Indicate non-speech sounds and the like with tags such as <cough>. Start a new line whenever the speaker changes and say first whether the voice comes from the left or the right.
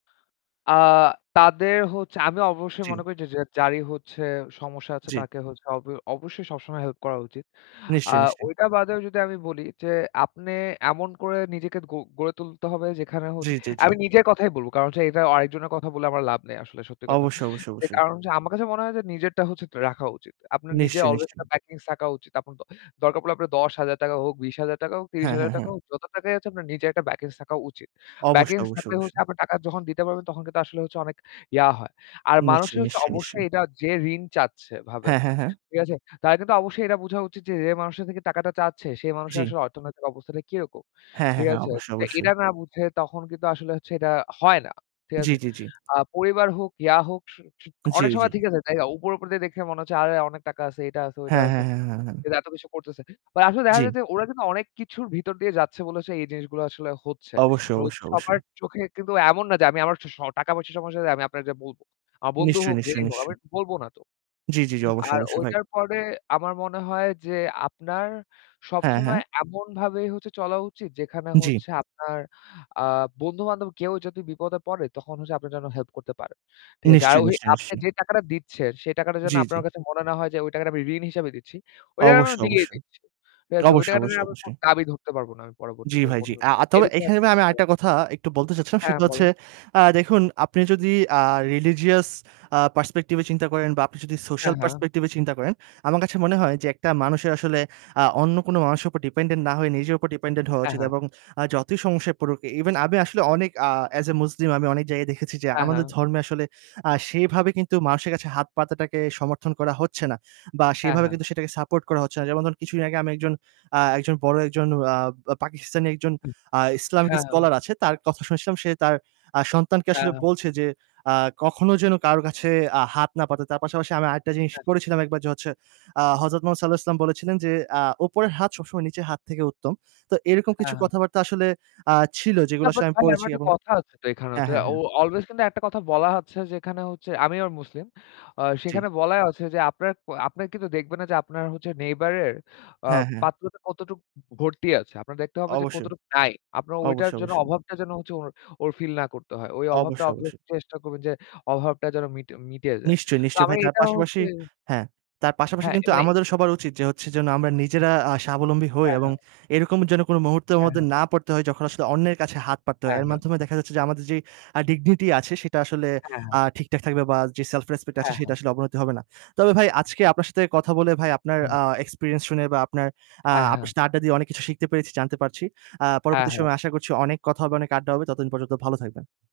left: আ তাদের হচ্ছে আমি অবশ্যই
right: জ্বী।
left: মনে করি যে যে যারই হচ্ছে সমস্যা আছে
right: জ্বি।
left: তাকে হচ্ছে অব অবশ্যই সবসময় হেল্প করা উচিত। আ
right: নিশ্চয়ই, নিশ্চয়ই।
left: ওইটা বাদেও যদি আমি বলি যে আপনে এমন করে নিজেকে গ গড়ে তুলতে হবে যেখানে
right: জী,
left: হচ্ছে
right: জী জী।
left: আমি নিজের কথাই বলবো। কারণ হচ্ছে এটা অ আরেকজনের কথা বলে আমার লাভ নেই আসলে সত্যি কথা।
right: অবশ্যই, অবশ্যই,
left: এ
right: অবশ্যই।
left: কারণ হচ্ছে আমার কাছে মনে হয় যে নিজেরটা হচ্ছে ত রাখা উচিত। আপনার নিজের
right: নিশ্চয়ই,
left: অলওয়েজ
right: নিশ্চয়ই।
left: একটা প্যাকিংস থাকা উচিত। আপনার তো দরকার পড়লে আপনার ৳১০,০০০ হোক, ৳২০,০০০ হোক ত্রিশ
right: হ্যাঁ,
left: হাজার
right: হ্যাঁ,
left: টাকা
right: হ্যাঁ।
left: হোক, যত টাকাই আছে আপনার নিজের একটা ব্যাকিংস থাকা উচিত।
right: অবশ্য,
left: ব্যাকিংস
right: অবশ্য,
left: থাকলে হচ্ছে
right: অবশ্যই।
left: আপনার টাকা যখন দিতে পারবেন, তখন কিন্তু আসলে হচ্ছে অনেক ইয়া হয়। আর মানুষে
right: নিশ্চয়ই,
left: হচ্ছে
right: নিশ্চয়ই, নিশ্চয়ই।
left: অবশ্যই এটা যে ঋণ চাচ্ছে ভাবে,
right: হ্যাঁ, হ্যাঁ, হ্যাঁ।
left: ঠিক আছে? তাদের কিন্তু অবশ্যই এটা বোঝা উচিত যে, যে মানুষের থেকে টাকাটা চাচ্ছে সে
right: জ্বি।
left: মানুষের অর্থনৈতিক অবস্থাটা কিরকম,
right: হ্যাঁ, হ্যাঁ,
left: ঠিক
right: হ্যাঁ,
left: আছে?
right: অবশ্যই,
left: কিন্তু
right: অবশ্যই।
left: এটা না বুঝে তখন কিন্তু আসলে এটা হয় না, ঠিক
right: জ্বী,
left: আছে?
right: জ্বী, জ্বী।
left: আ পরিবার হোক, ইয়া হোক, স স
right: জ্বী,
left: অনেক সময়
right: জ্বী।
left: ঠিক আছে, তাই না? উপর, উপর দিয়ে দেখে মনে হচ্ছে আরে অনেক টাকা আছে, এটা আছে ওইটা
right: হ্যাঁ, হ্যাঁ,
left: আছে।
right: হ্যাঁ, হ্যাঁ হ্যাঁ।
left: ফের এত কিছু করতেছে। তা আসলে দেখা
right: জ্বি।
left: যায় যে ওরা কিন্তু অনেক কিছুর ভিতর দিয়ে যাচ্ছে বলেছে এই জিনিসগুলো আসলে হচ্ছে।
right: অবশ্যই,
left: <unintelligible>
right: অবশ্যই, অবশ্যই।
left: সবার চোখে কিন্তু এমন না যে আমি আমার স টাকা-পয়সা সমস্যা হলে আমি আপনারে যাইয়ে বলব। আমার বন্ধু
right: নিশ্চয়ই,
left: হোক যেই
right: নিশ্চয়ই,
left: হোক
right: নিশ্চয়ই।
left: আমি বলব না তো।
right: জ্বি, জি, জি, অবশ্যই,
left: আর
right: অবশ্যই, ভাই।
left: ওইটার পরে আমার মনে হয় যে আপনার
right: হ্যাঁ,
left: সবসময়
right: হ্যাঁ।
left: এমনভাবেই হচ্ছে চলা উচিত যেখানে
right: জ্বি।
left: হচ্ছে আপনার আ বন্ধু-বান্ধব কেউ যদি বিপদে পড়ে, তখন হচ্ছে আপনে যেন হেল্প করতে পারেন, ঠিক আছে? আর
right: নিশ্চয়ই,
left: ওই
right: নিশ্চয়ই,
left: আপনে
right: নিশ্চয়ই।
left: যে টাকাটা দিচ্ছেন সেই টাকাটা যেন
right: জ্বী, জ্বী।
left: আপনার কাছে মনে না হয় যে ওই টাকাটা আমি ঋণ হিসাবে দিচ্ছি। ওই টাকাটা
right: অবশ্যই,
left: দিয়েই
right: অবশ্যই।
left: দিচ্ছি, ঠিক আছে? ওই
right: অবশ্যই,
left: টাকাটা
right: অবশ্যই,
left: নিয়ে আবার কোন
right: অবশ্যই।
left: দাবি ধরতে পারবো না আমি
right: জ্বি
left: পরবর্তীতে
right: ভাই জ্বী।
left: কোনরকম।
right: আ আ তবে
left: এরকম
right: এখানে আমি
left: <unintelligible>
right: আরেকটা কথা একটু বলতে চাচ্ছিলাম।
left: হ্যাঁ,
right: সেটা হচ্ছে
left: বলুন।
right: আ দেখুন আপনি যদি আ religious আ perspective এ চিন্তা করেন বা আপনি যদি
left: হ্যাঁ,
right: social
left: হ্যাঁ।
right: perspective এ চিন্তা করেন, আমার কাছে মনে হয় যে একটা মানুষের আসলে আ অন্য কোনো মানুষের উপর dependent না হয়ে নিজের উপর dependent হওয়া
left: হ্যাঁ,
right: উচিত।
left: হ্যাঁ।
right: এবং আ যতই সমস্যায় পড়ুক ইভেন আমি আসলে অনেক আ as a muslim আমি অনেক জায়গায় দেখেছি যে
left: হ্যাঁ,
right: আমাদের
left: হ্যাঁ।
right: ধর্মে আসলে আ সেভাবে কিন্তু মানুষের কাছে হাত পাতাটাকে সমর্থন করা হচ্ছে না বা
left: হ্যাঁ,
right: সেভাবে
left: হ্যাঁ।
right: কিন্তু সেটাকে সাপোর্ট করা হচ্ছে না। যেমন ধরুন কিছুদিন আগে আমি একজন আ একজন বড় একজন আ ব পাকিস্তানি একজন আ ইসলামিক
left: হ্যাঁ, হ্যাঁ।
right: স্কলার আছে। তার কথা শুনেছিলাম। সে তার আ সন্তানকে
left: হ্যাঁ,
right: আসলে
left: হ্যা।
right: বলছে যে আ "কখনো যেন কারো কাছে আ হাত না পাতে।" তার পাশাপাশি আমি আরেকটা জিনিস
left: হ্যা।
right: পড়েছিলাম একবার যে হচ্ছে আ হযরত মুহম্মদ সাঃ বলেছিলেন যে আ "উপরের হাত সবসময় নিচের হাত থেকে উত্তম।" তো এরকম কিছু
left: হ্যাঁ, হ্যাঁ।
right: কথাবার্তা আসলে আ ছিল
left: না
right: যেগুলো
left: বাট
right: আমি
left: ভাই
right: পড়েছি
left: আমার একটা
right: এবং
left: কথা আছে তো এখানেও
right: হ্যাঁ,
left: তো
right: হ্যাঁ,
left: ও
right: হ্যাঁ।
left: অলওয়েজ কিন্তু একটা কথা বলা হচ্ছে যে এখানে হচ্ছে আমি আবার মুসলিম। অ
right: জ্বী।
left: সেখানে বলাই আছে যে আপনার ক আপনারা কিন্তু দেখবেন না যে আপনার হচ্ছে neighbor এর আ
right: হ্যাঁ, হ্যাঁ।
left: পাত্রটা কতটুকু ভর্তি আছে। আপনার দেখতে হবে যে
right: অবশ্যই।
left: কতটুকু নাই। আপনার ওইটার
right: অবশ্যই,
left: জন্য
right: অবশ্যই।
left: অভাবটা যেন হচ্ছে ওর ওর ফিল না করতে হয়। ওই অভাবটা
right: অবশ্যই,
left: <unintelligible>
right: অবশ্যই।
left: চেষ্টা করবেন যে অভাবটা যেন মিটে মিটিয়ে যায়।
right: নিশ্চয়ই,
left: তো
right: নিশ্চয়ই
left: আমি
right: ভাই। তার
left: এটা
right: পাশাপাশি
left: হচ্ছে
right: হ্যাঁ, তার পাশাপাশি
left: হ্যাঁ,
right: কিন্তু
left: এ
right: আমাদেরও সবার উচিত যে হচ্ছে যেন আমরা নিজেরা আ স্বাবলম্বী হই
left: হ্যাঁ,
right: এবং
left: হ্যাঁ।
right: এরকম যে কোন মুহূর্তর
left: হ্যাঁ,
right: মধ্যে
left: হ্যাঁ
right: না পড়তে হয় যখন আসলে অন্যের কাছে হাত পাততে হয়।
left: হ্যাঁ,
right: এর
left: হ্যাঁ।
right: মাধ্যমে দেখা যাচ্ছে যে আমাদের যেই আ dignity আছে সেটা আসলে
left: হ্যাঁ, হ্যাঁ।
right: আ ঠিকঠাক থাকবে বা যে self respect আছে
left: হ্যাঁ,
right: সেটা
left: হ্যাঁ।
right: আসলে অবনতি হবে না। তবে ভাই আজকে আপনার সাথে কথা বলে ভাই আপনার
left: হ্যাঁ।
right: আ এক্সপেরিয়েন্স শুনে বা আপনার আ
left: হ্যাঁ,
right: আপনার
left: হ্যাঁ।
right: সাথে আড্ডা দিয়ে অনেক কিছু শিখতে পেরেছি, জানতে পারছি। আ
left: হ্যাঁ,
right: পরবর্তী
left: হ্যাঁ।
right: সময় আশা করছি অনেক কথা হবে, অনেক আড্ডা হবে। ততদিন পর্যন্ত ভালো থাকবেন।